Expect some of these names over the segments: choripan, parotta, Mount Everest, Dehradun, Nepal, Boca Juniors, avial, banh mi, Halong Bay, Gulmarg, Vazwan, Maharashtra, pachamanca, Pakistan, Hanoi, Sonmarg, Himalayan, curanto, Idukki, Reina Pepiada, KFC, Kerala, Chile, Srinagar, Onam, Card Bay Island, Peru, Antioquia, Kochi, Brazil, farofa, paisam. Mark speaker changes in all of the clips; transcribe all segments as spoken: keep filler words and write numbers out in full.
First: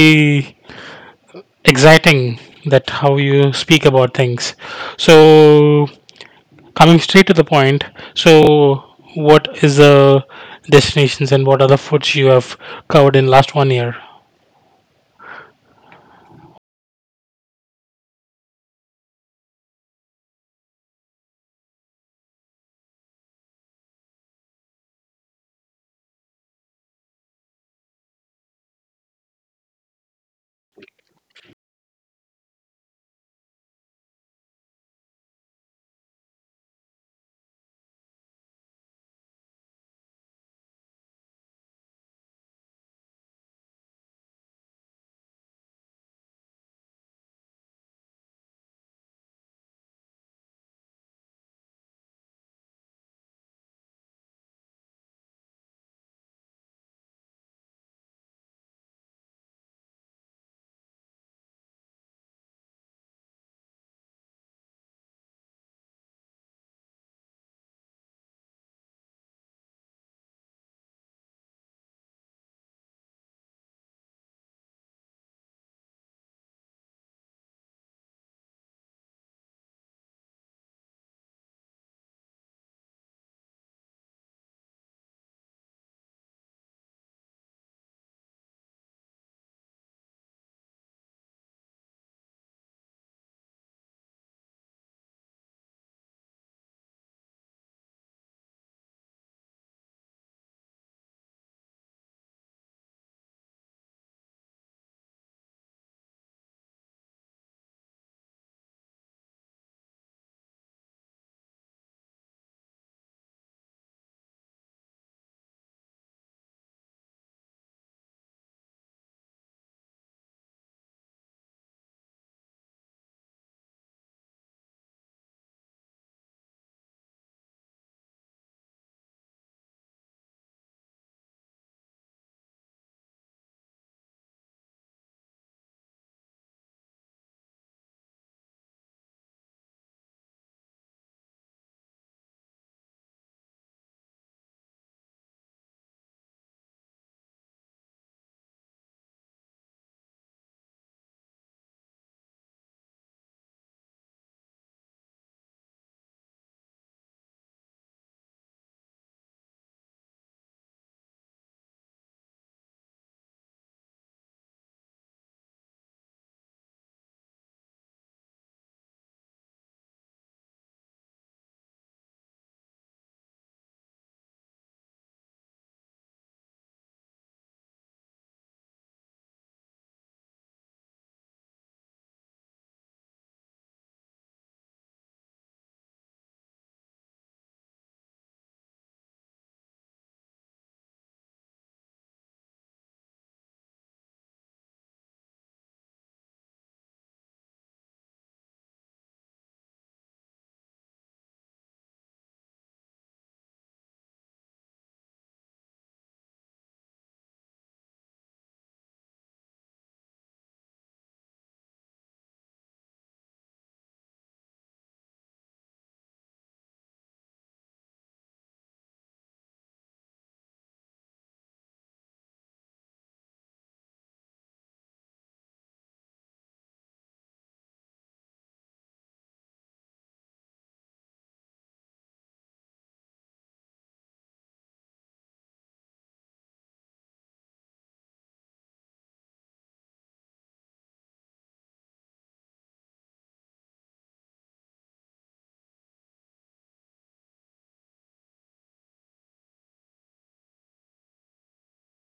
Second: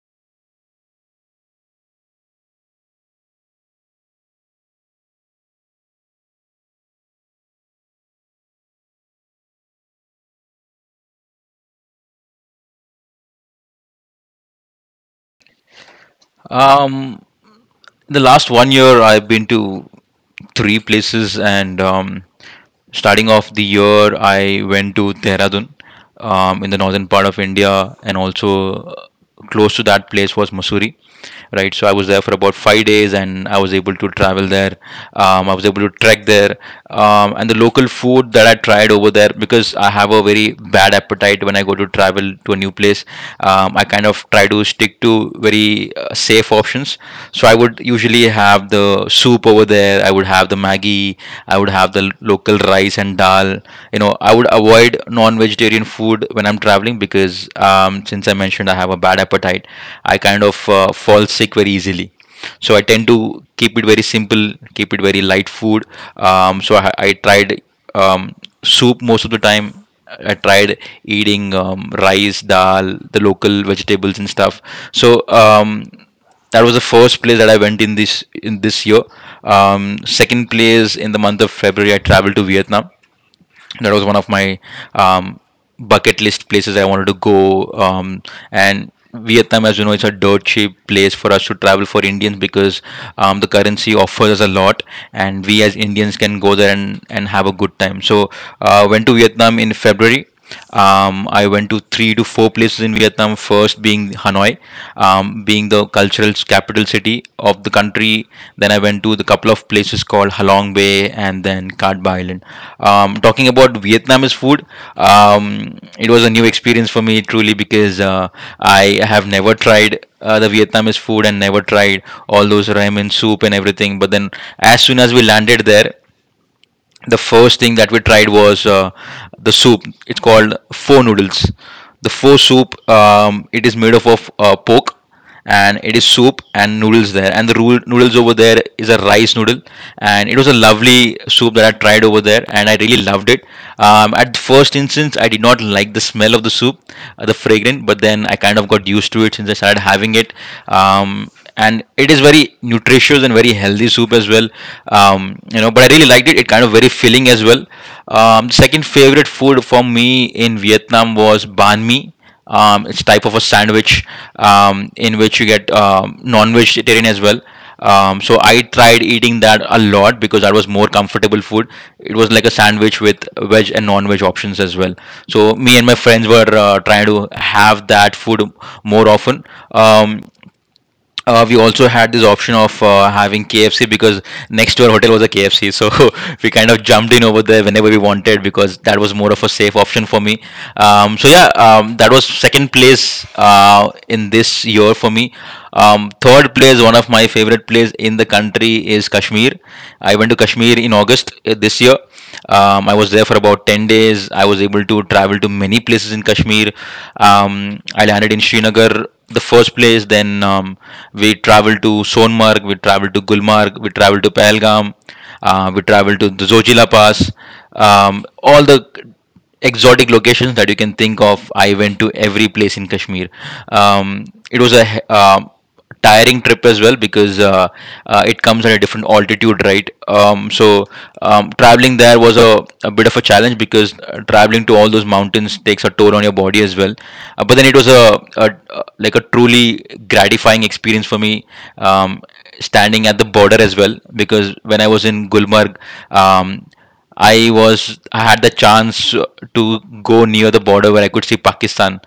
Speaker 1: very exciting that how you speak about things. So coming straight to the point, so what is the destinations and what are the foods you have covered in last one year?
Speaker 2: Um, In the last one year I've been to three places and um, starting off the year I went to Dehradun um, in the northern part of India and also uh, close to that place was Mussoorie. Right, so I was there for about five days and I was able to travel there. um, I was able to trek there um, and the local food that I tried over there, because I have a very bad appetite when I go to travel to a new place, um, I kind of try to stick to very uh, safe options. So I would usually have the soup over there. I would have the Maggi. I would have the local rice and dal. You know, I would avoid non-vegetarian food when I'm traveling because, um, since I mentioned I have a bad appetite, I kind of uh, fall sick very easily. So I tend to keep it very simple, keep it very light food. Um, so I, I tried um, soup most of the time. I tried eating um, rice, dal, the local vegetables and stuff. So um, that was the first place that I went in this in this year. Um, second place, in the month of February, I traveled to Vietnam. That was one of my um, bucket list places I wanted to go. Um, and Vietnam, as you know, it's a dirt cheap place for us to travel for Indians because um, the currency offers us a lot, and we as Indians can go there and, and have a good time. So, uh, went to Vietnam in February. um, I went to three to four places in Vietnam. First being Hanoi, um, being the cultural capital city of the country. Then I went to the couple of places called Halong Bay and then Card Bay Island. Um, talking about Vietnamese food, um, it was a new experience for me truly because uh, I have never tried uh, the Vietnamese food and never tried all those ramen soup and everything. But then, as soon as we landed there, the first thing that we tried was uh, the soup. It's called pho noodles. The pho soup. Um, it is made up of uh, pork, and it is soup and noodles there. And the rule, noodles over there is a rice noodle, and it was a lovely soup that I tried over there, and I really loved it. Um, at the first instance, I did not like the smell of the soup, uh, the fragrance, but then I kind of got used to it since I started having it. Um, and it is very nutritious and very healthy soup as well. um, you know but I really liked it. It kind of very filling as well. Um, second favorite food for me in Vietnam was banh mi. Um, it's type of a sandwich um, in which you get um, non-vegetarian as well. Um, so I tried eating that a lot because that was more comfortable food. It was like a sandwich with veg and non-veg options as well. So me and my friends were uh, trying to have that food more often. um, uh, we also had this option of uh, having K F C because next to our hotel was a K F C, so we kind of jumped in over there whenever we wanted because that was more of a safe option for me. Um, so yeah, um, that was second place uh, in this year for me. Um, third place, one of my favorite place in the country is Kashmir. I went to Kashmir in August uh, this year. Um, I was there for about ten days. I was able to travel to many places in Kashmir. Um, I landed in Srinagar, the first place. Then um, we traveled to Sonmarg, we traveled to Gulmarg, we traveled to Pahalgam, uh, we traveled to the Zojila Pass. Um, all the exotic locations that you can think of. I went to every place in Kashmir. Um, it was a um tiring trip as well because uh, uh, it comes at a different altitude, right? Um, so um, traveling there was a, a bit of a challenge because uh, traveling to all those mountains takes a toll on your body as well. Uh, but then it was a, a, a like a truly gratifying experience for me. Um, Standing at the border as well, because when I was in Gulmarg, um, I was I had the chance to go near the border where I could see Pakistan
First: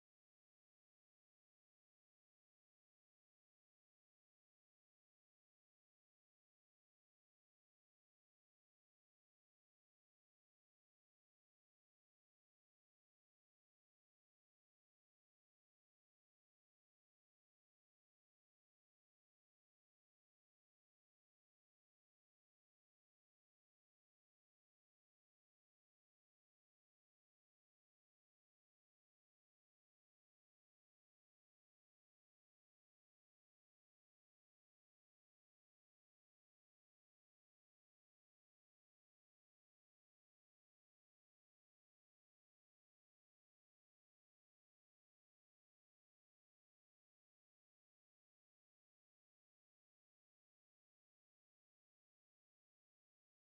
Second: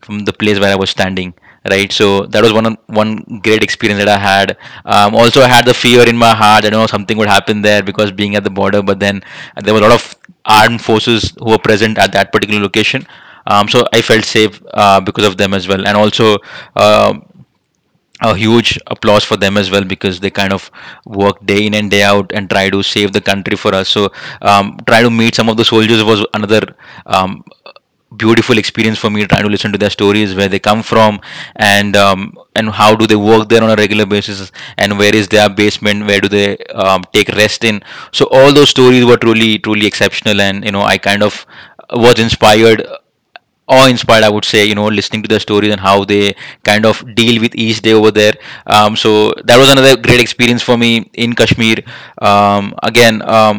Speaker 2: from the place where I was standing. Right, so that was one of- one great experience that I had. Um, also, I had the fear in my heart that you know something would happen there because being at the border. But then there were a lot of armed forces who were present at that particular location. Um, so I felt safe uh, because of them as well. And also, um a huge applause for them as well because they kind of work day in and day out and try to save the country for us. So um, try to meet some of the soldiers was another um, beautiful experience for me, trying to listen to their stories, where they come from and um, and how do they work there on a regular basis and where is their basement, where do they um, take rest in. So all those stories were truly truly exceptional, and you know, I kind of was inspired, awe inspired, I would say, you know, listening to their stories and how they kind of deal with each day over there. Um, so that was another great experience for me in Kashmir. Um, again um,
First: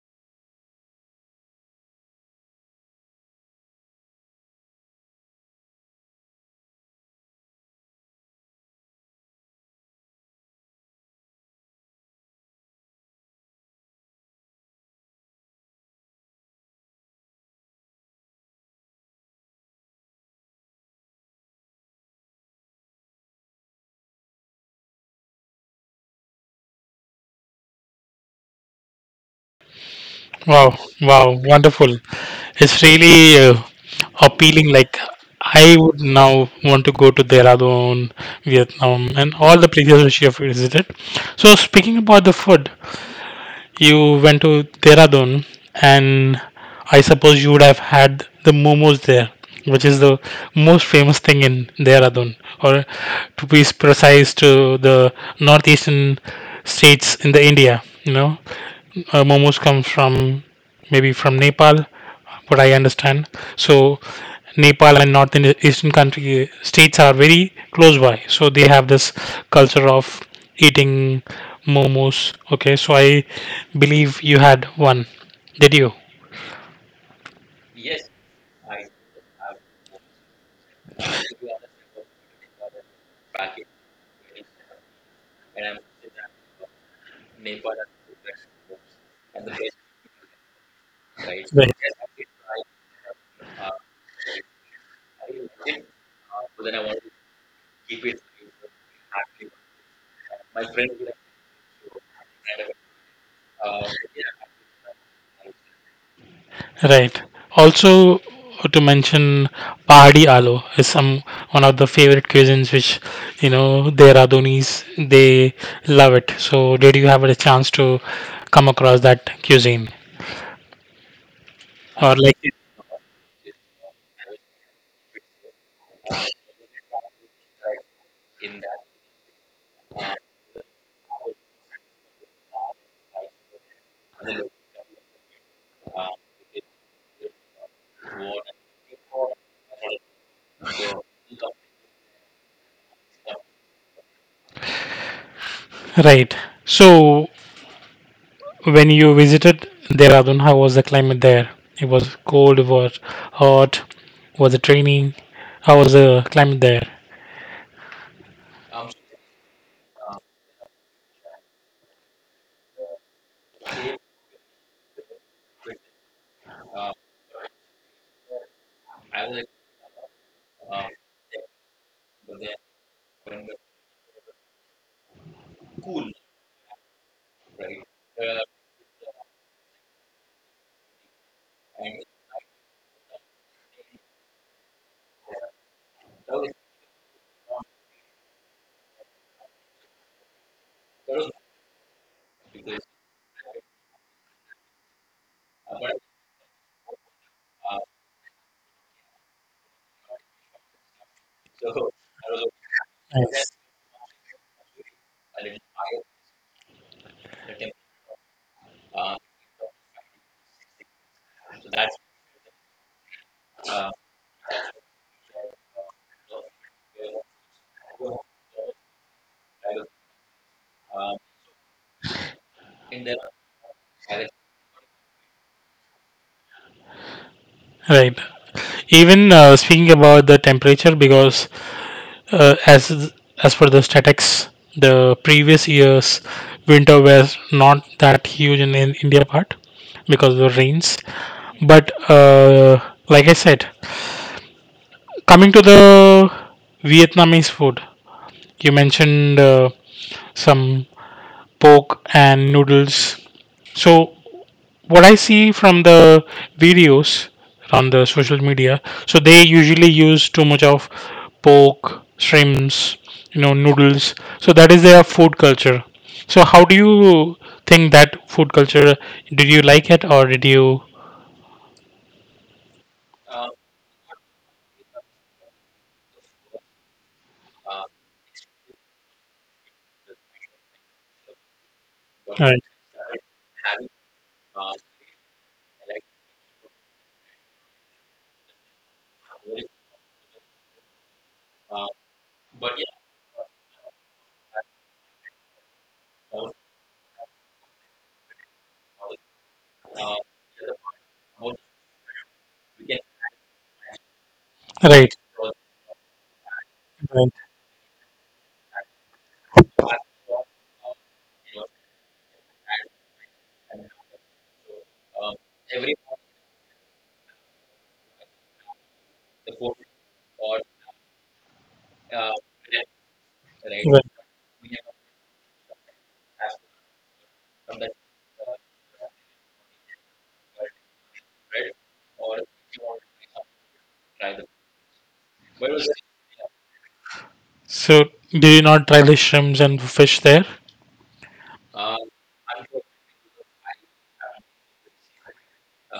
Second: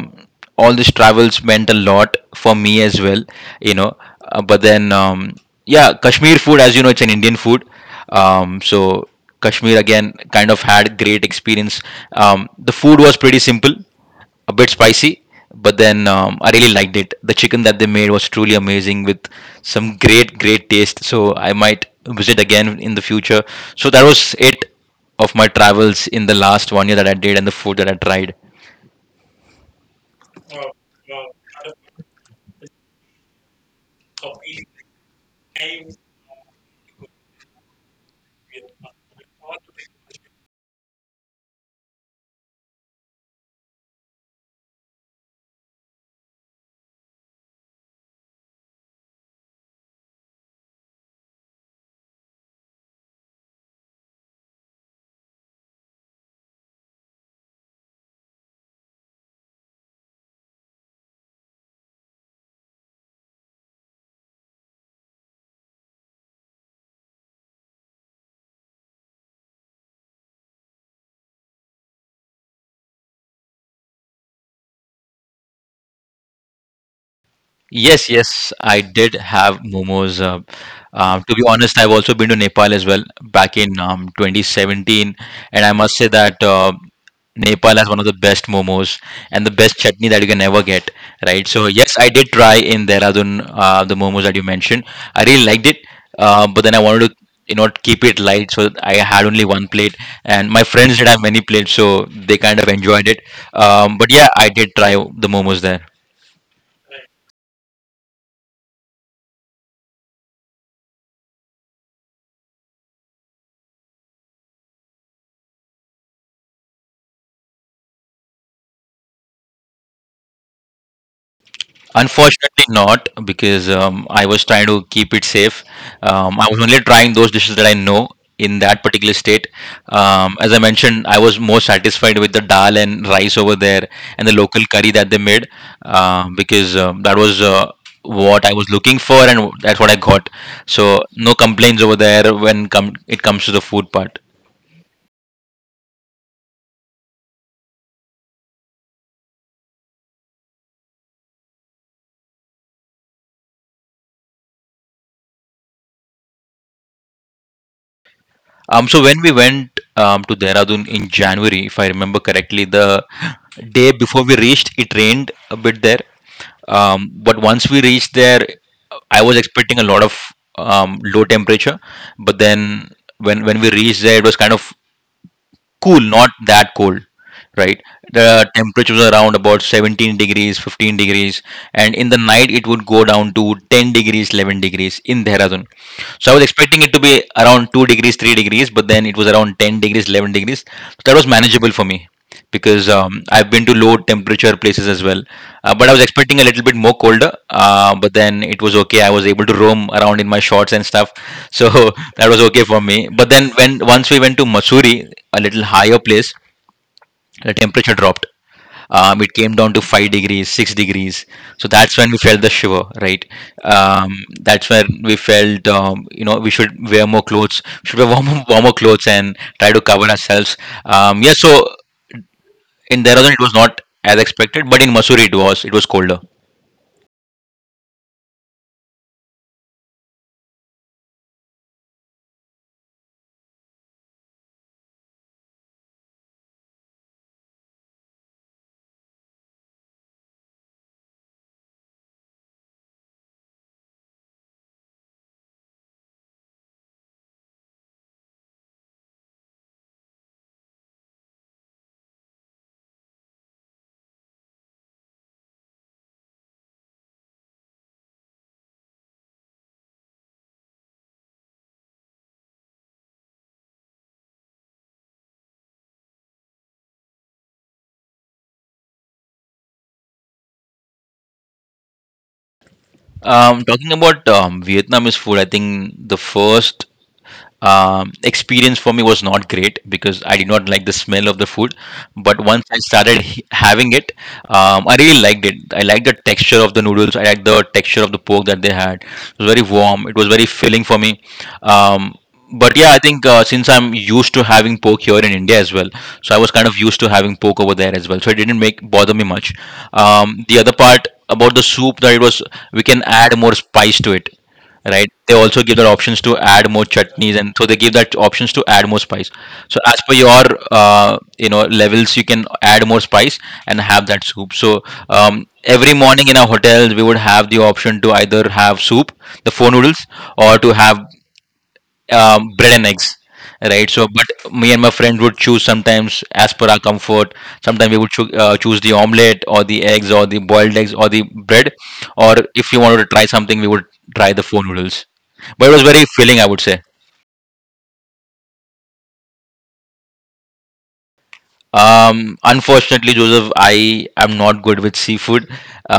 Speaker 2: All these travels meant a lot for me as well, you know. Uh, but then um, Yeah, Kashmir food, as you know, it's an Indian food. um, so Kashmir again kind of had great experience. Um, the food was pretty simple, a bit spicy, but then um, I really liked it. The chicken that they made was truly amazing with some great, great taste. So I might visit again in the future. So that was it of my travels in the last one year that I did and the food that I tried.
Speaker 1: Wow, wow, wonderful. It's really uh, appealing. Like I would now want to go to Dehradun, Vietnam, and all the places which you have visited. So speaking about the food, you went to Dehradun, and I suppose you would have had the momos there, which is the most famous thing in Dehradun, or to be precise, to the northeastern states in the India. You know, uh, momos come from maybe from Nepal, what I understand. So Nepal and North Indi- Eastern country states are very close by, so they have this culture of eating momos. Okay, so I believe you had one. Did you?
Speaker 2: Yes, yes, I did have momos. Uh, uh, to be honest, I've also been to Nepal as well back in um, twenty seventeen, and I must say that uh, Nepal has one of the best momos and the best chutney that you can ever get, right? So
Speaker 1: Right.
Speaker 2: yes, I did try in Dehradun uh, the momos that you mentioned. I really liked it, uh, but then I wanted to you know keep it light, so I had only one plate, and my friends did have many plates, so they kind of enjoyed it. Um, but yeah, I did try the momos there.
Speaker 1: Right. Also, to mention Pahadi Aloo is some one of the favorite cuisines which you know their Adonis they love it. So, did you have a chance to come across that cuisine or like it?
Speaker 2: Unfortunately, not, because um, I was trying to keep it safe. Um, I was only trying those dishes that I know in that particular state. Um, as I mentioned, I was more satisfied with the dal and rice over there and the local curry that they made uh, because um, that was. Uh, what I was looking for, and that's what I got. So no complaints over there when com- it comes to the food part.
Speaker 1: Right. So, when you visited Dehradun, how was the climate there? It was cold, it was hot, was it raining? How was the climate there?
Speaker 2: Um, so when we went um, to Dehradun in January, if I remember correctly, the day before we reached, it rained a bit there. Um, but once we reached there, I was expecting a lot of um, low temperature. But then when when we reached there, it was kind of cool, not that cold, right? The temperature was around about seventeen degrees, fifteen degrees, and in the night it would go down to ten degrees, eleven degrees in Dehradun. So I was expecting it to be around two degrees, three degrees, but then it was around ten degrees, eleven degrees. So that was manageable for me because um, I've been to low temperature places as well. Uh, but I was expecting a little bit more colder, uh, but then it was okay. I was able to roam around in my shorts and stuff. So that was okay for me. But
Speaker 1: Nice.
Speaker 2: then when once we went to Masuri, a little higher place, the temperature dropped, um, it came down to five degrees, six degrees. So that's when we felt the shiver, right? Um, that's when we felt, um, you know we should wear more clothes, we should wear warmer, warmer clothes and try to cover ourselves. Um, yeah, so in Dehradun it was not as expected, but in Mussoorie it was, it was colder.
Speaker 1: Right. Even uh, speaking about the temperature, because uh, as as per the statics, the previous year's winter was not that huge in, in India part because of the rains. But uh, like I said, coming to the Vietnamese food, you mentioned uh, some pork and noodles. So what I see from the videos on the social media, so they usually use too much of pork, shrimps, you know, noodles. So that is their food culture. So how do you think that food culture? Did you like it or did you?
Speaker 2: Um, talking about um, Vietnamese food, I think the first um, experience for me was not great because I did not like the smell of the food. But
Speaker 1: Right,
Speaker 2: once I started h- having it, um, I really liked it. I liked the texture of the noodles. I liked the texture of the pork that they had. It was very warm. It was very filling for me. Um, but yeah, I think uh, since I'm used to having pork here in India as well, so I was kind of used to having pork over there as well. So it didn't make bother me much. Um, the other part about the soup, that it was, we can add more spice to it,
Speaker 1: right,
Speaker 2: right? They also give that options to add more
Speaker 1: right.
Speaker 2: chutneys, and so they give that options to add more spice. So as per your uh, you know levels, you can add more spice and have that soup. So um, every morning in our hotels we would have the option to either have soup, the four noodles, or to have um, bread and eggs, right?
Speaker 1: Right.
Speaker 2: So but me and my friends would choose sometimes as per our comfort. Sometimes we would choo- uh, choose the omelette or the eggs or the boiled eggs or the bread, or if you wanted to try something we would try the four noodles. But it was very filling, I would say.
Speaker 1: So do you not try the shrimps and fish there?
Speaker 2: Um unfortunately, Joseph, I am not good with seafood.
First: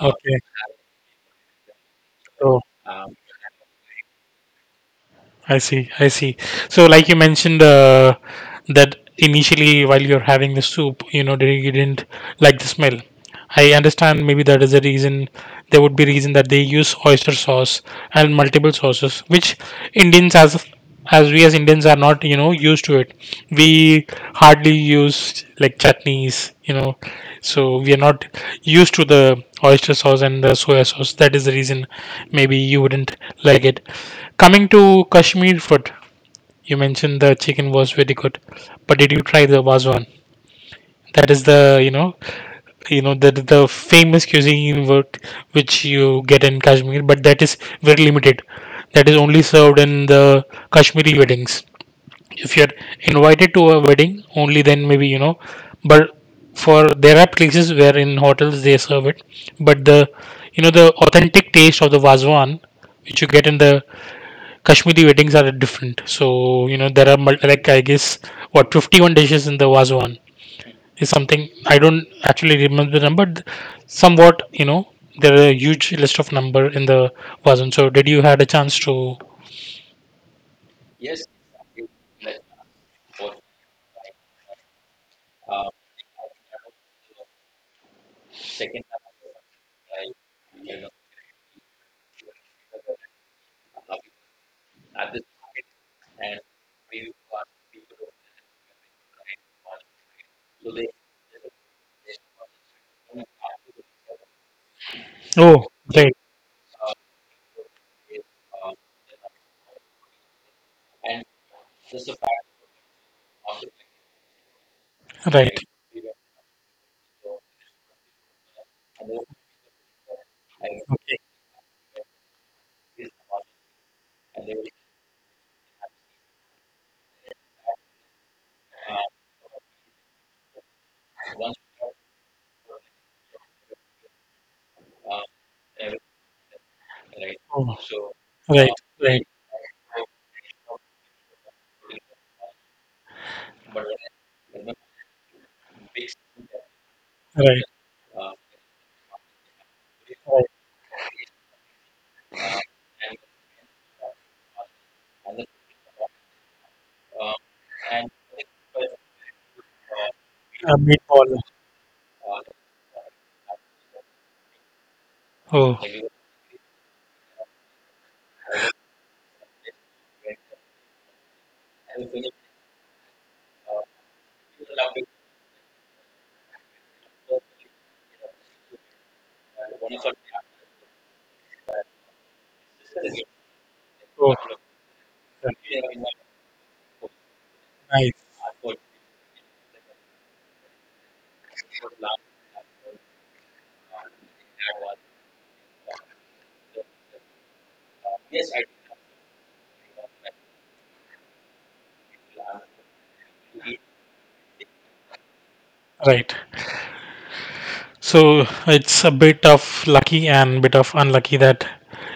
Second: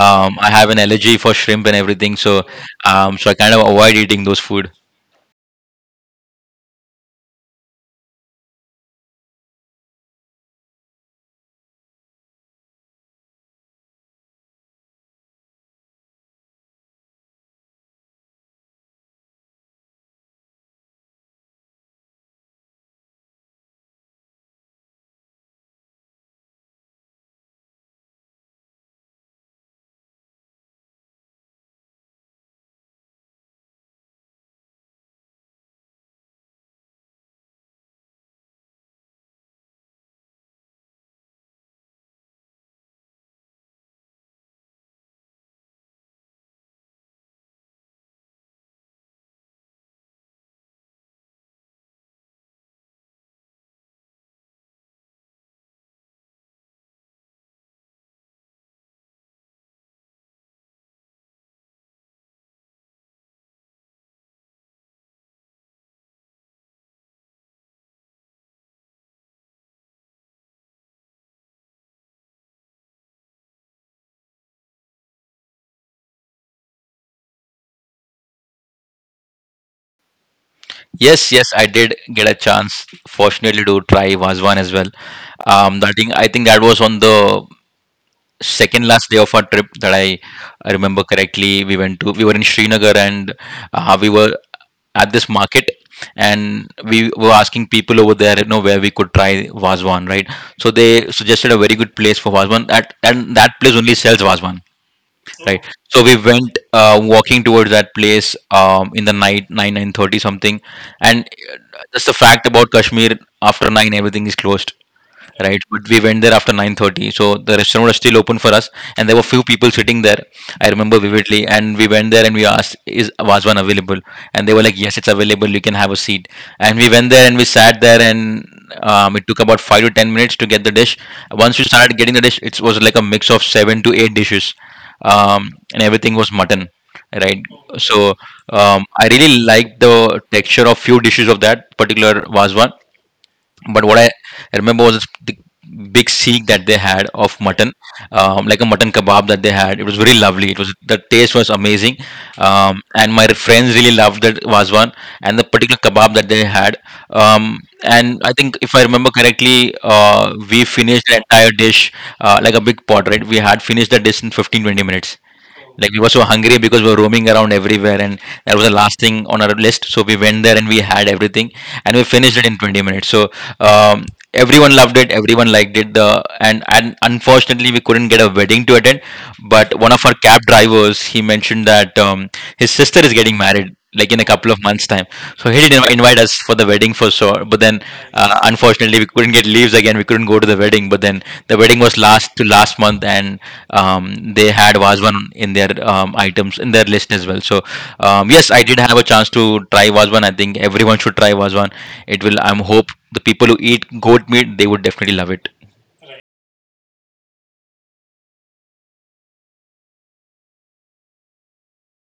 Speaker 1: Okay.
Speaker 2: I have an allergy for shrimp and everything, so
Speaker 1: Okay.
Speaker 2: um so I kind of avoid eating those food.
Speaker 1: I see, I see. So, like you mentioned, uh, that initially while you're having the soup, you know, they- you didn't like the smell. I understand maybe that is the reason. There would be reason that they use oyster sauce and multiple sauces, which Indians as as we as Indians are not you know used to it. We hardly use like chutneys, you know, so we are not used to the oyster sauce and the soya sauce. That is the reason maybe you wouldn't like it. Coming to Kashmir food, you mentioned the chicken was very good, but did you try the wazwan? That is the you know you know the the famous cuisine work which you get in Kashmir, but that is very limited. That is only served in the Kashmiri weddings if you're invited to a wedding only then maybe you know but for there are places where in hotels they serve it but the you know the authentic taste of the wazwan which you get in the kashmiri weddings are different so you know there are mul- like I guess what fifty-one dishes in the wazwan is something I don't actually remember the number but somewhat you know there are a huge list of number in the wazwan so did you had a chance to.
Speaker 2: Yes, yes, I did get a chance, fortunately, to try Vazwan as well. Um, I think I think that was on the second last day of our trip that I, I remember correctly. We went to We were in Srinagar and uh, we were at this market, and we were asking people over there, you know, where we could try Vazwan, right? So they suggested a very good place for Vazwan. That and that place only sells Vazwan, right?
Speaker 1: Oh,
Speaker 2: So
Speaker 1: right.
Speaker 2: we went uh, walking towards that place um, in the night, 9, nine thirty something. And uh, just the fact about Kashmir, after nine everything is closed,
Speaker 1: Right.
Speaker 2: right? But we went there after nine thirty, so the restaurant was still open for us, and there were few people sitting there. I remember vividly, and we went there and we asked, "Is Vazwan available?" And they were like, "Yes, it's available. You can have a seat." And we went there and we sat there, and um, it took about five to ten minutes to get the dish. Once we started getting the dish, it was like a mix of seven to eight dishes, um, and everything was mutton. Right,
Speaker 1: Oh,
Speaker 2: so
Speaker 1: right,
Speaker 2: um, I
Speaker 1: uh, right,
Speaker 2: really liked the texture of few dishes of that particular Vazwan, but what I remember was the big seek that they had of
Speaker 1: right.
Speaker 2: mutton, um, like a mutton kebab that they had. It was very
Speaker 1: Right,
Speaker 2: lovely. It was, the taste was amazing, um, and my friends really loved that one and the particular kebab that they had. Um, and I think if I remember correctly, uh, we
Speaker 1: a
Speaker 2: finished the
Speaker 1: meatball.
Speaker 2: entire dish, uh, like a big pot, right? We had finished the dish in fifteen twenty minutes.
Speaker 1: Oh.
Speaker 2: Like, we were so hungry because we were roaming around everywhere, and that was the last thing on our list. So we went there and we had everything, and we finished it in twenty minutes. So um, everyone loved it, everyone liked it. The and and unfortunately we couldn't get a wedding to attend, but one of our cab drivers, he mentioned that um, his sister is getting married like in a
Speaker 1: Oh,
Speaker 2: couple of months time. So he did inv-
Speaker 1: right.
Speaker 2: invite us for the wedding for sure, but then
Speaker 1: Nice,
Speaker 2: uh, unfortunately we couldn't get leaves, again we couldn't go to the wedding. But then the wedding was last to last month, and um, they had Vazwan in their um, items in their list as well. So um, yes, I did have a chance to try Vazwan. I think everyone should try Vazwan. It will, I'm hope the people who eat goat meat, they would definitely love it.
Speaker 1: right. So it's a bit of lucky and bit of unlucky that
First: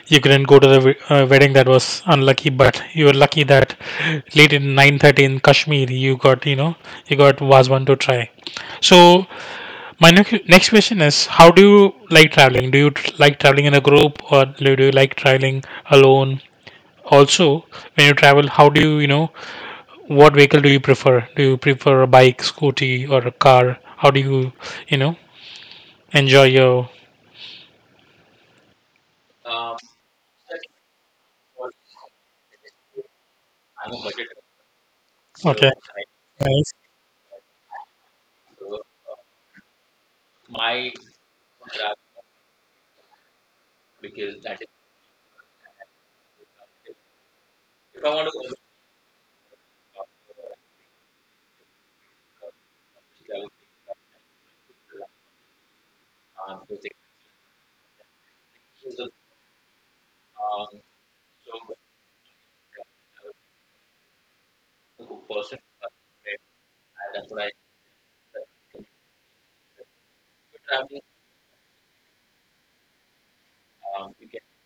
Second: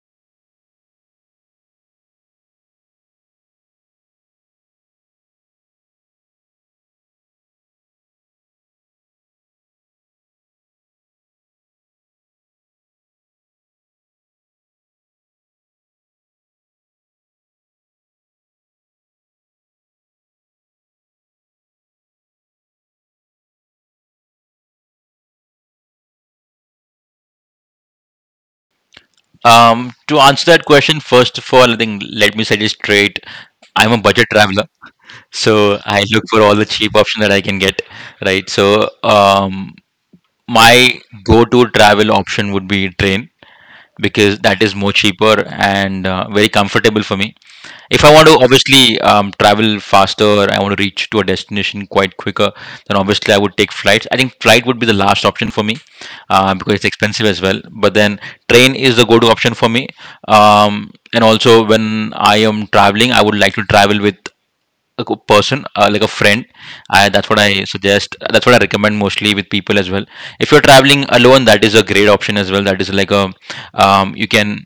Speaker 1: you couldn't go to the we- uh, wedding that was unlucky, but you were lucky that late in nine thirty in Kashmir you got, you know, you got Wazwan to try. So my nec- next question is, how do you like traveling? Do you tr- like traveling in a group or do do you like traveling alone? Also, when you travel, how do you, you know, what vehicle do you prefer? Do you prefer a bike, scooty, or a car? How do you, you know, enjoy your.
Speaker 2: Um, to answer that question, first of all, I think let me set it straight. I'm a budget traveler,
Speaker 1: Okay.
Speaker 2: so I look for
Speaker 1: So
Speaker 2: all the
Speaker 1: nice.
Speaker 2: cheap option that I can get. Right. So um, my go-to travel option would be train, because that is more cheaper and uh, very comfortable for me. If I want to obviously um, travel faster, I want to reach to a destination quite quicker, then obviously I would take flights. I think flight would be the last option for me, uh, because it's expensive as well. But then train is the go-to option for me. Um, and also when I am traveling, I would like to travel with a co- person, uh, like a friend. I, that's what I suggest, that's what I recommend mostly with people as well. If you're traveling alone, that is a great option as well. That is like a, um, you can,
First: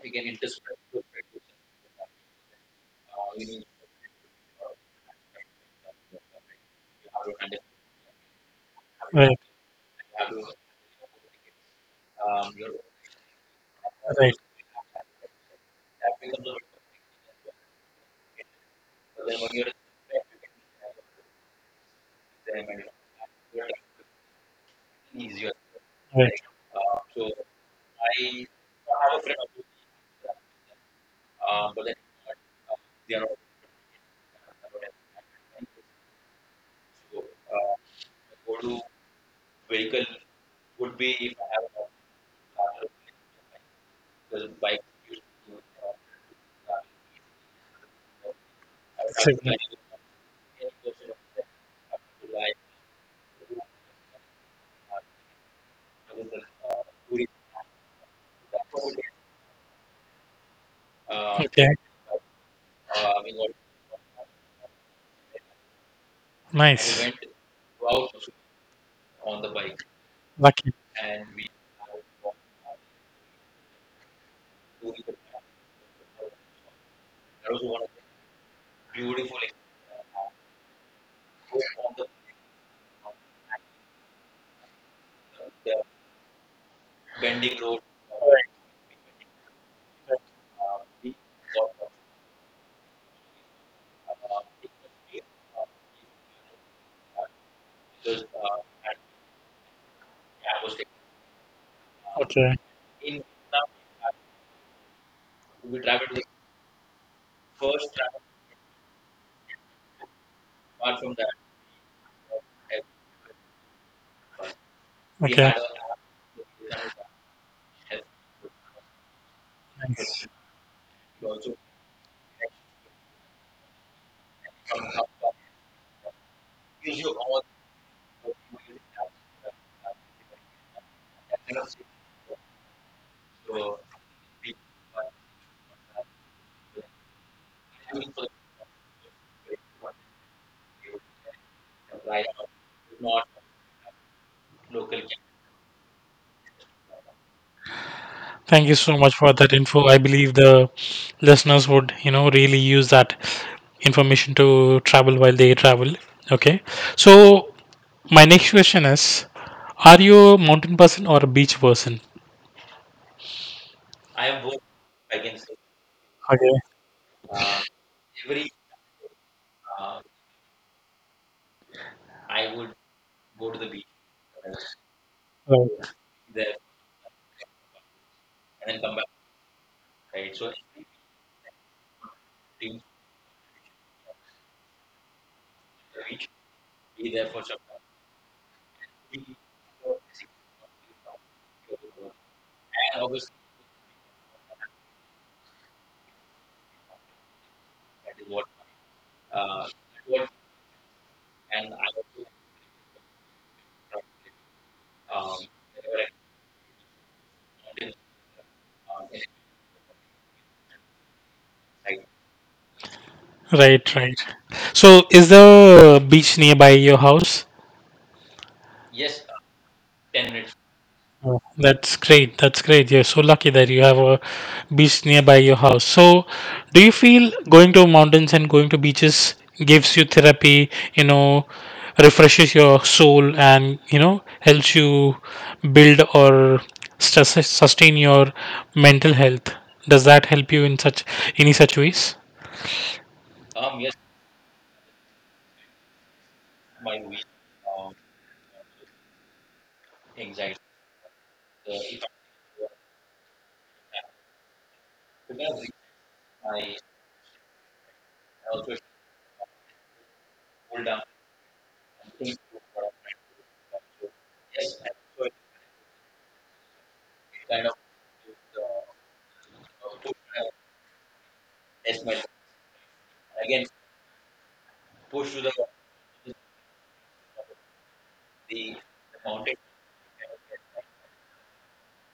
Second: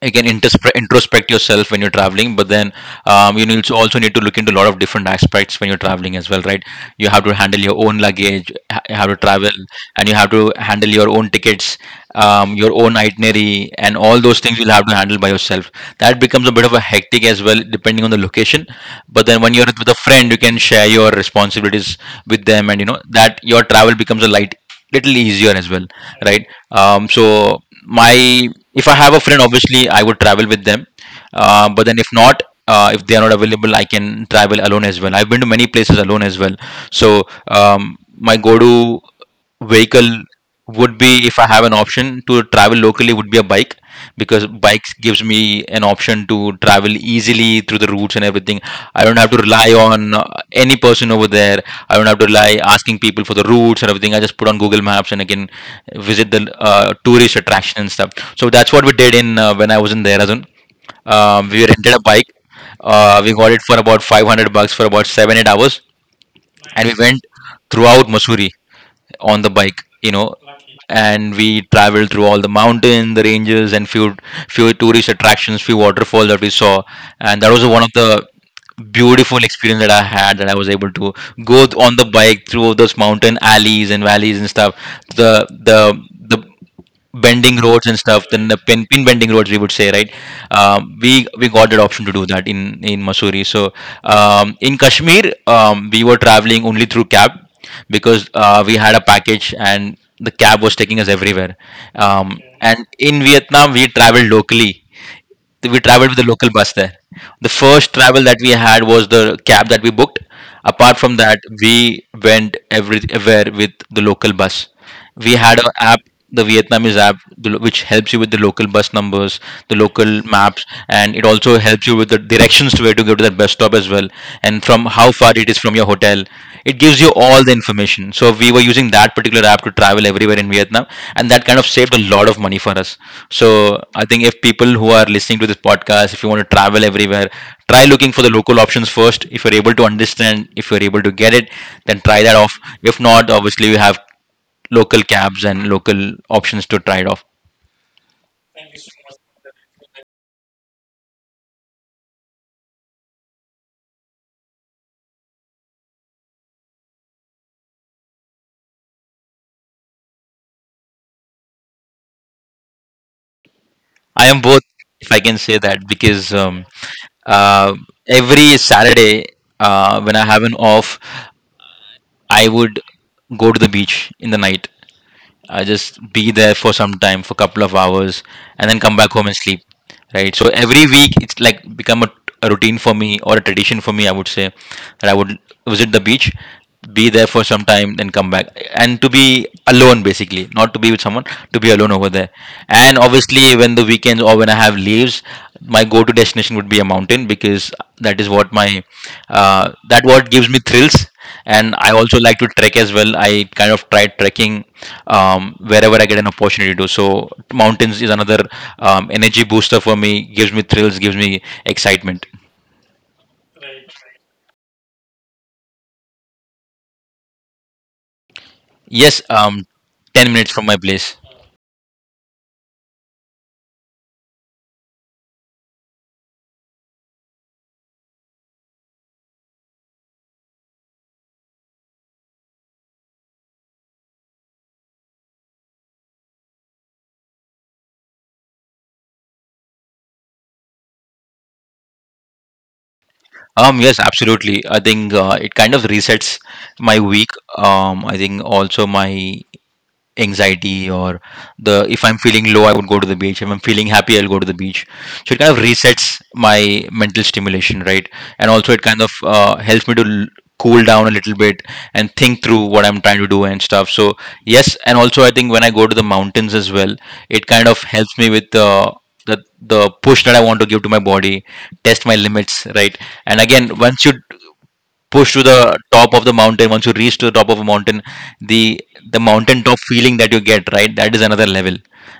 Speaker 2: you can introspect, introspect yourself when you're traveling. But then um, you need to also need to look into a lot of different aspects when you're traveling as well, right? You have to handle your own luggage, ha- you have to
Speaker 1: Right.
Speaker 2: travel, and you have to handle your own tickets, um, your own itinerary, and all
Speaker 1: Right.
Speaker 2: those things you'll have to handle by yourself. That becomes a bit of a hectic as well, depending on the location. But then when you're with a friend, you can share your responsibilities with them, and you know that your travel becomes a light, little easier as well,
Speaker 1: Right.
Speaker 2: right? Um, so my, if I have a friend, obviously I would travel with them. Uh, but then if not, uh, if they are not available, I can travel alone as well. I've been to many places alone as well. So um, my go-to vehicle would be, if I have an option to travel locally, would be a bike, because bikes gives me an option to travel easily through the routes and everything. I don't have to
Speaker 1: Exactly.
Speaker 2: rely on uh, any person over there. I don't have to rely asking people for the routes and everything. I just put on Google Maps and I can visit the uh, tourist attraction and stuff. So that's what we did in uh, when I was in Dehradun. Um, we
Speaker 1: Okay. And
Speaker 2: rented a bike, uh, we got it for about five hundred bucks for about seven eight hours, and we went throughout Missouri on the bike, you know.
Speaker 1: lucky.
Speaker 2: And we traveled through all the mountain the ranges and few few tourist attractions, few waterfalls that we saw. And that was one of the beautiful experience that I had, that I was able to go th- on the bike through those mountain alleys and valleys and stuff, the the the bending roads and stuff, then the pin, pin bending roads we would say, right? um, we we got that option to do that in in Missouri. So um, in Kashmir, um, we were traveling only through cab, because uh, we had a package and the cab was taking us everywhere. Um,
Speaker 1: Okay.
Speaker 2: and in Vietnam we traveled locally, we traveled with the local bus there. The first travel that we had was the cab that we booked. Apart from that, we went everywhere with the local bus. We had an app, the Vietnamese app, the lo- which helps you with the local bus numbers, the local maps, and it also helps you with the directions to where to go to that bus stop as well. And from how far it is from your hotel. It gives you all the information. So we were using that particular app to travel everywhere in Vietnam, and that kind of saved a lot of money for us. So I think if people who are listening to this podcast, if you want to travel everywhere, try looking for the local options first. If you're able to understand, if you're able to get it, then try that off. If not, obviously you have local cabs and local options to try it off.
Speaker 1: Thank you so much for that info. I believe the listeners would, you know, really use that information to travel while they travel. Okay. So my next question is, are you a mountain person or a beach person?
Speaker 2: I am both, if I can say that, because
Speaker 1: Okay.
Speaker 2: um, uh, every Saturday uh, when I have an off, I would go to the beach in the night. I
Speaker 1: Right.
Speaker 2: just be there for some time, for a couple of hours, and then come back home and sleep. Right. So every week, it's like become a, a routine for me or a tradition for me. I would say that I would visit the beach, be there for some time, then come back, and to be alone basically, not to be with someone, to be alone over there. And obviously, when the weekends or when I have leaves, my go-to destination would be a mountain because that is what my uh, that what gives me thrills. And I also like to trek as well. I kind of try trekking um, wherever I get an opportunity to. So mountains is another um, energy booster for me, gives me thrills, gives me excitement.
Speaker 1: Right. Right. So is the beach nearby your house?
Speaker 2: Yes, um, ten minutes from my place.
Speaker 1: Oh, that's great. That's great. You're so lucky that you have a beach nearby your house. So, do you feel going to mountains and going to beaches gives you therapy, you know, refreshes your soul and, you know, helps you build or sus- sustain your mental health? Does that help you in such any such ways?
Speaker 2: Um yes, absolutely. I think uh, it kind of resets my week. um I think also my anxiety, or the, if I'm feeling low, I would go to the beach. If I'm feeling happy, I'll go to the beach. So it kind of resets my mental stimulation, right? And also, it kind of uh, helps me to l- cool down a little bit and think through what I'm trying to do and stuff. So yes. And also, I think when I go to the mountains as well, it kind of helps me with uh, the the push that I want to give to my body, test my limits, right? And again, once you push to the top of the mountain, once you reach to the top of a mountain, the the mountain top feeling that you get, right, that is another level.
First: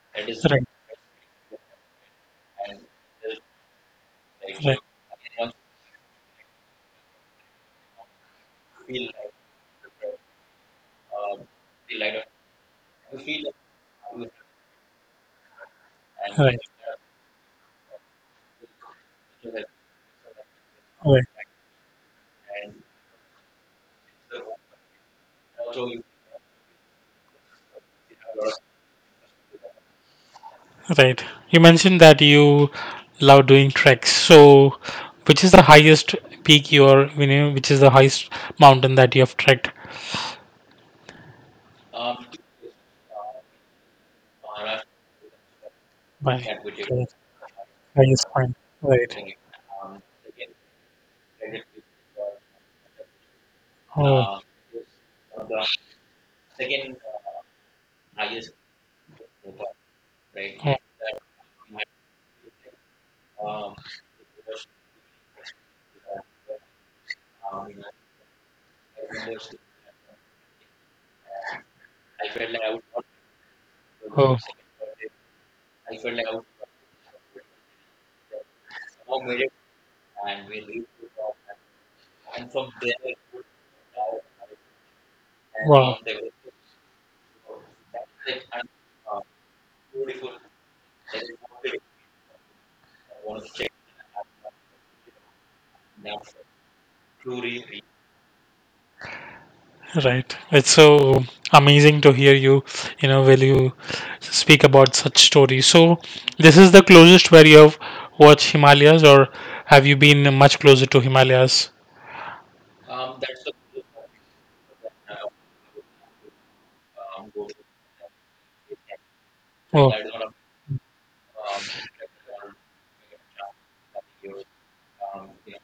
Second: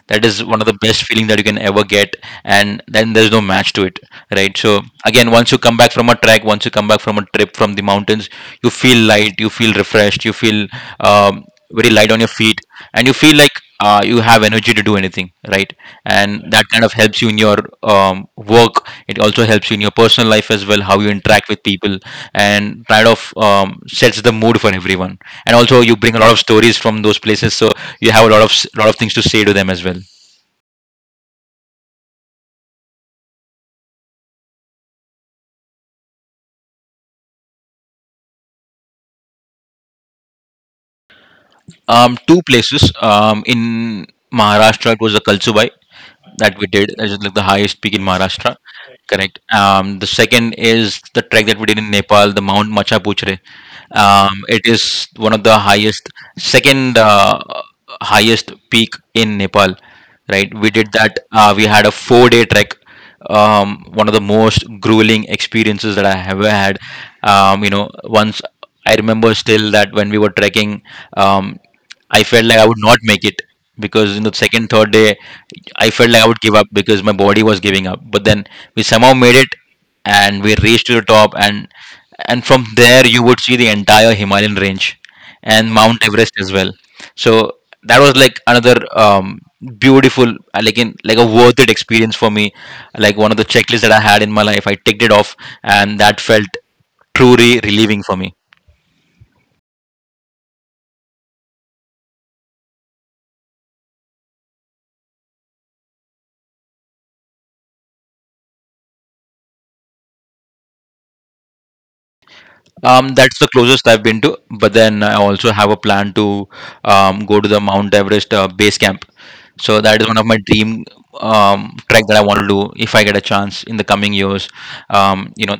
Speaker 2: That is one of
Speaker 1: Right.
Speaker 2: the best feeling that you can ever get, and then there's no match to it, right?
Speaker 1: Right.
Speaker 2: So again, once you come back from a trek, once you come back from a trip from the mountains, you feel light, you feel refreshed, you feel um, very light on your feet. And you feel like uh, you have energy to do anything, right? And
Speaker 1: Right.
Speaker 2: that kind of helps you in your um, work. It also helps you in your personal life as well, how you
Speaker 1: Right.
Speaker 2: interact with people, and kind of um, sets the mood for everyone. And also, you bring a lot of stories from those places, so you have a lot of s- lot of things to say to them as well.
Speaker 1: Right. You mentioned that you love doing treks. So, which is the highest peak you are, you know, which is the highest mountain that you have trekked
Speaker 2: Um, two places. Um, in Maharashtra, it was the Kalsubai
Speaker 1: by?
Speaker 2: that we did. That is like the highest peak in
Speaker 1: Highest point.
Speaker 2: Maharashtra.
Speaker 1: Right.
Speaker 2: Correct. Um, the second is the trek that we did in Nepal, the Mount Machapuchre.
Speaker 1: Oh,
Speaker 2: Um, it is one of the highest, second uh, highest peak in Nepal. Right, we did that. Uh, we had a four day trek, um, one of the most grueling experiences that I have ever had. Um, you know, once, I remember still that when we were trekking, um, I felt like I would not make it because in the second third day I felt like I would give up because my body was giving up. But then we somehow made it, and we reached to the top, and and from there you would see the entire Himalayan range and Mount Everest as well. So that was like another um, beautiful, uh, like, in like a worth it experience for me. Like one of the checklists that I had in my life, I ticked it off, and that felt truly relieving for me.
Speaker 1: right. It's so amazing to hear you, you know, when you speak about such stories. So, this is the closest where you have watched Himalayas, or have you been much closer to Himalayas?
Speaker 2: Um, that's the closest I've been to. But then I also have a plan to um, go to the Mount Everest uh, base camp. So
Speaker 1: Oh,
Speaker 2: that is one of my dream um, trek that I want to do if I get a chance in the coming years. Um, you know,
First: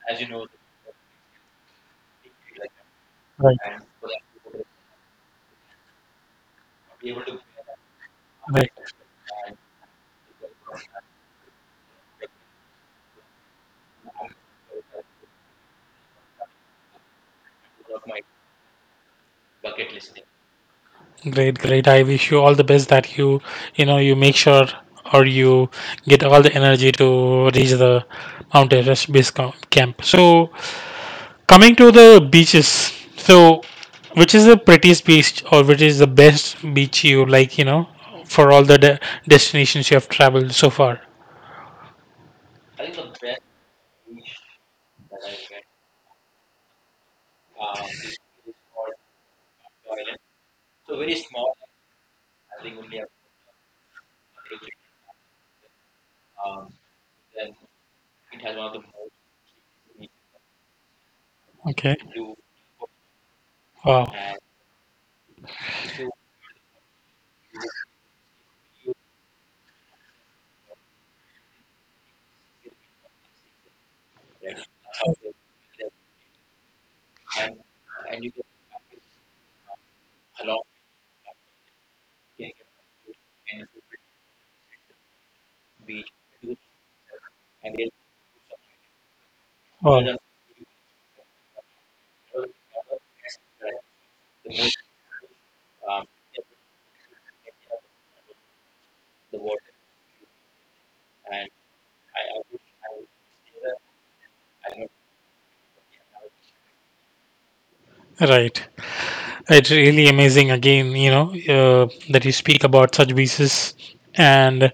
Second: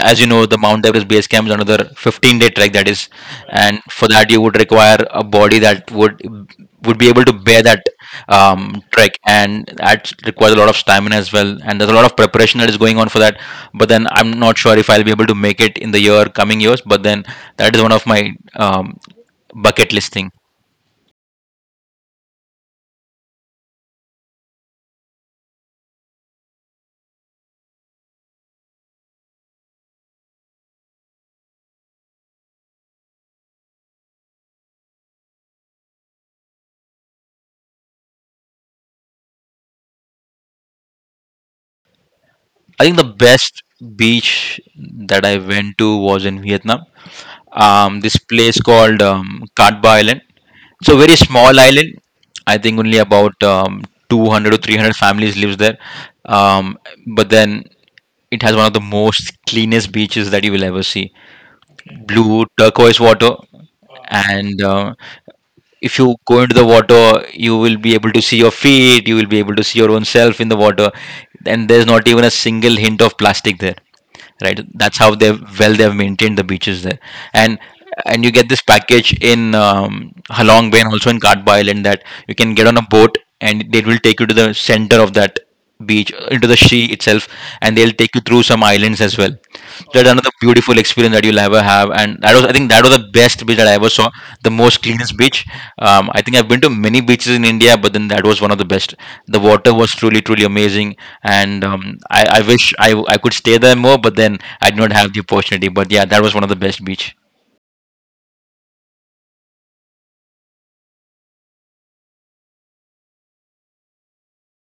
Speaker 2: as you know, the Mount Everest base camp is another 15-day trek that is,
Speaker 1: right,
Speaker 2: and for that you would require a body that would would be able to bear that
Speaker 1: right.
Speaker 2: um, trek. And that requires a lot of stamina as well. And there's a lot of preparation that is going on for that. But then I'm not sure if I'll be able to make it in the year coming years. But then that is one of my um, bucket list thing.
Speaker 1: Great, great. I wish you all the best that you, you know, you make sure or you get all the energy to reach the Mount Everest base com- camp. So, coming to the beaches, so which is the prettiest beach or which is the best beach you like, you know, for all the de- destinations you have traveled so far?
Speaker 2: I think the best beach that I went to was in Vietnam. Um, this place called um, Katba Island. It's a very small island. I think only about um, two hundred to three hundred families lives there. Um, but then it has one of the most cleanest beaches that you will ever see.
Speaker 1: Okay.
Speaker 2: Blue turquoise water,
Speaker 1: Wow.
Speaker 2: and uh, if you go into the water, you will be able to see your feet. You will be able to see your own self in the water, and there's not even a single hint of plastic there, right? That's how they, well, they have maintained the beaches there. And and you get this package in um, Halong Bay and also in Katba Island, that you can get on a boat and they will take you to the center of that beach, uh, into the sea itself, and they'll take you through some islands as well. That's
Speaker 1: Wow.
Speaker 2: another beautiful experience that you'll ever have, and that was, I think that was the best beach that I ever saw, the most cleanest beach. um, I think I've been to many beaches in India, but then that was one of the best. The water was truly truly amazing. And um, I, I wish I, I could stay there more, but then I did not have the opportunity. But yeah, that was one of the best beach.
Speaker 1: Right. It's really amazing again, you know, uh, that you speak about such pieces, and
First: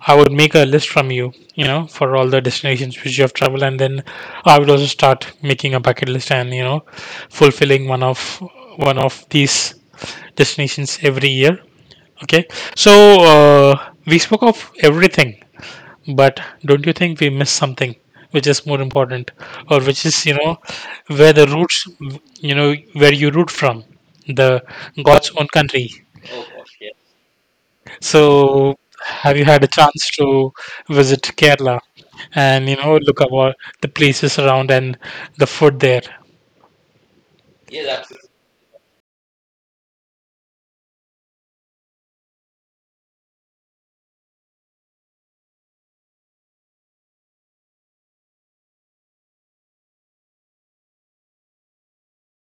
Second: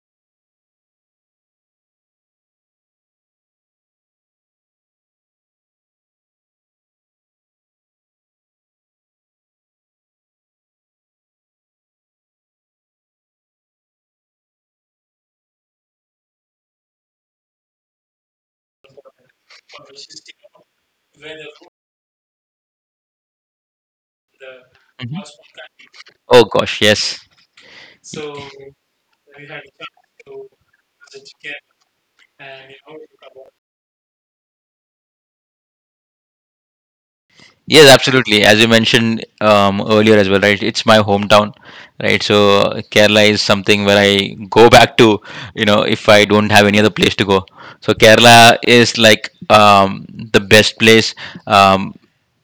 Speaker 1: I would make a list from you, you know, for all the destinations which you have traveled, and then I would also start making a bucket list and you know, fulfilling one of one of these destinations every year. Okay, so uh, we spoke of everything but don't you think we miss something which is more important, or which is you know where the roots, you know where you root from, the
Speaker 2: Mhm.
Speaker 1: God's own country.
Speaker 2: Oh gosh, yes.
Speaker 1: So have you had a chance to visit Kerala and you know look about the places around and the food there?
Speaker 2: Yes, absolutely. As you mentioned um, earlier as well, right? It's my hometown, right? So uh, Kerala is something where I go back to, you know, if I don't have any other place to go. So Kerala is like um, the best place. Um,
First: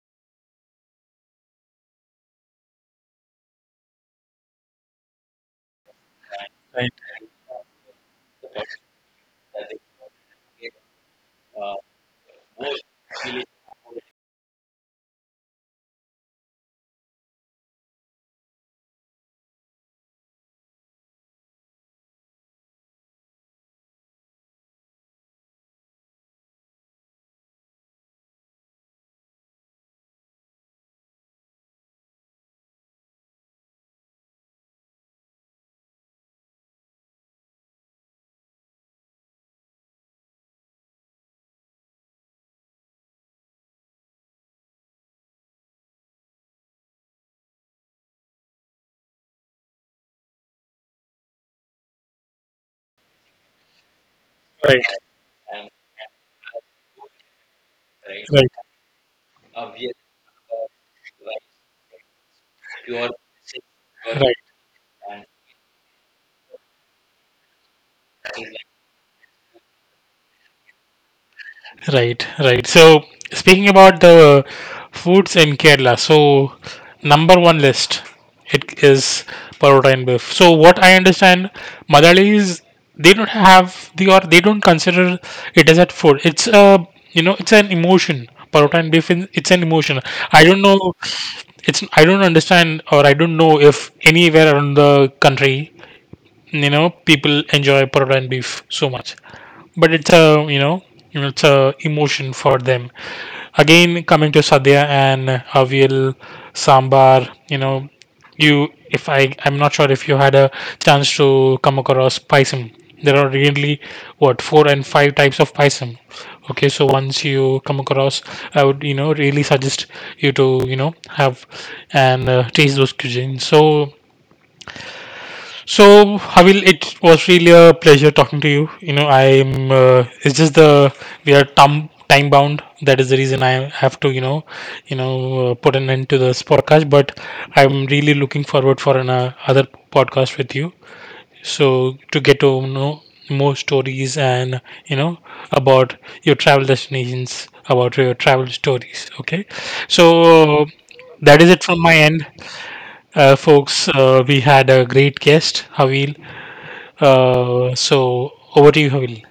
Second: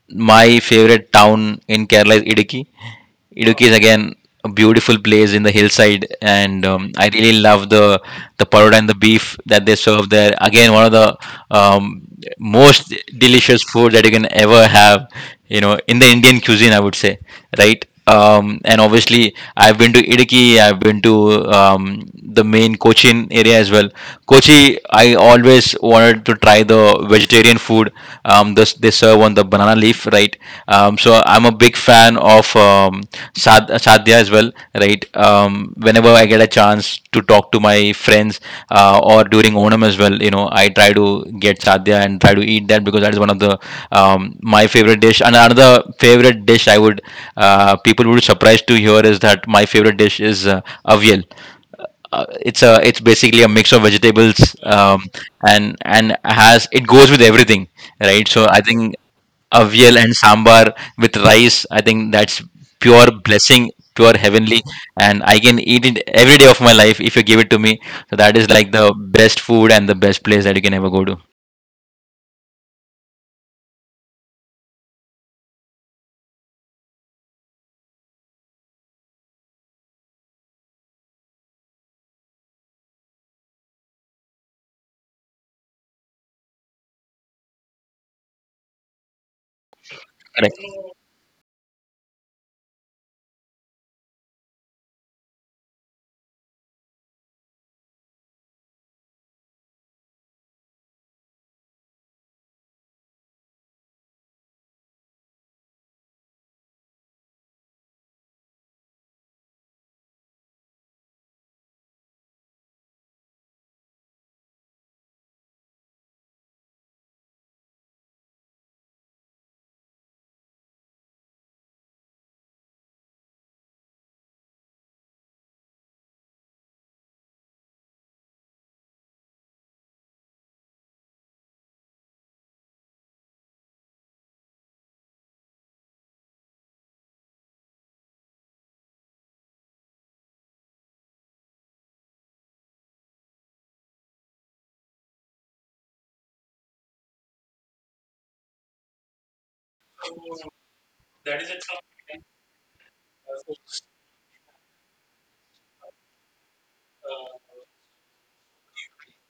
Speaker 2: my favorite town in Kerala is Idiki. Idukki is again a beautiful place in the hillside, and um,
Speaker 1: Right,
Speaker 2: I really love the the paroda and the beef that they serve there. Again, one of the um, most delicious food that you can ever have, you know, in the Indian cuisine, I would say, right? Um, and obviously, I've been to Idiki, I've been to um, the main Cochin area as well. Kochi, I always wanted to try the vegetarian food. Um, this they serve on the banana leaf, right? Um, so I'm a big fan of um, sad, sadhya as well, right? Um, whenever I get a chance to talk to my friends uh, or during Onam as well, you know, I try to get sadhya and try to eat that because that is one of the um, my favorite dish. And another favorite dish I would uh, people would be surprised to hear is that my favorite dish is uh, avial. uh, it's a it's basically a mix of vegetables,
Speaker 1: right,
Speaker 2: um, and and has it goes with everything, right? So
Speaker 1: right,
Speaker 2: I think avial and sambar with rice, I think that's pure blessing, pure
Speaker 1: right.
Speaker 2: heavenly, and I can eat it every day of my life if you give it to me. So that is like the best food and the best place that you can ever go to.
Speaker 1: Right, right. So speaking about the foods in Kerala, so number one list it is parotta and beef. So what I understand, Malayalis they don't have the or they don't consider it as a food. It's a you know it's an emotion. Parotta and beef in, it's an emotion. I don't know. It's I don't understand or I don't know if anywhere around the country you know people enjoy parola and beef so much but it's a you know you know it's a emotion for them. Again coming to sadhya and avial, sambar you know you if i I'm not sure if you had a chance to come across paisam. There are really what four and five types of paisam. Okay so once you come across I would you know really suggest you to you know have and uh, taste those cuisines. So so, Havil, it was really a pleasure talking to you. You know, I'm. Uh, it's just the we are time time bound. That is the reason I have to, you know, you know, uh, put an end to this podcast. But I'm really looking forward for another other podcast with you. So to get to know more stories and you know about your travel destinations, about your travel stories. Okay, so that is it from my end, uh, folks. Uh, we had a great guest, Havil. Uh, so over to you, Havil.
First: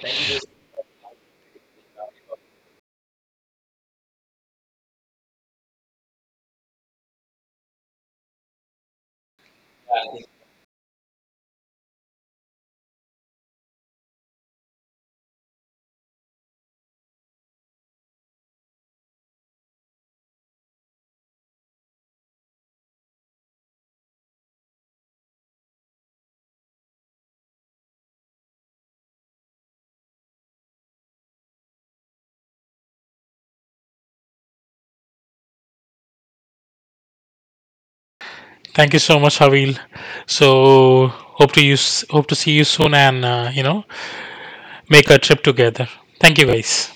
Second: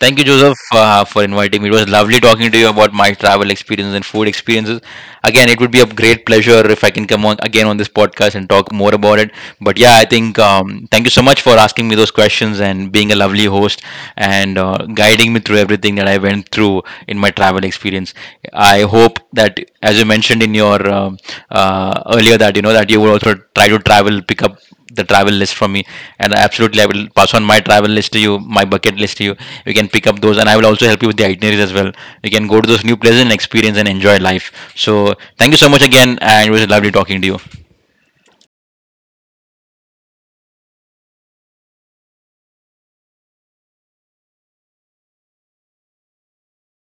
Speaker 2: Thank you, Joseph, uh, for inviting me. It was lovely talking to you about my travel experiences and food experiences. Again, it would be a great pleasure if I can come on again on this podcast and talk more about it. But yeah, I think um, thank you so much for asking me those questions and being a lovely host, and uh, guiding me through everything that I went through in my travel experience. I hope that, as you mentioned in your um uh, earlier, that you know that you would also try to travel, pick up the travel list from me. And absolutely, I will pass on my travel list to you, my bucket list to you. You can pick up those, and I will also help you with the itineraries as well. You can go to those new places and experience and enjoy life. So thank you so much again, and it was lovely talking to you.
Speaker 1: Thank you so much, Havil. So hope to you hope to see you soon, and uh, you know make a trip together. Thank you, guys.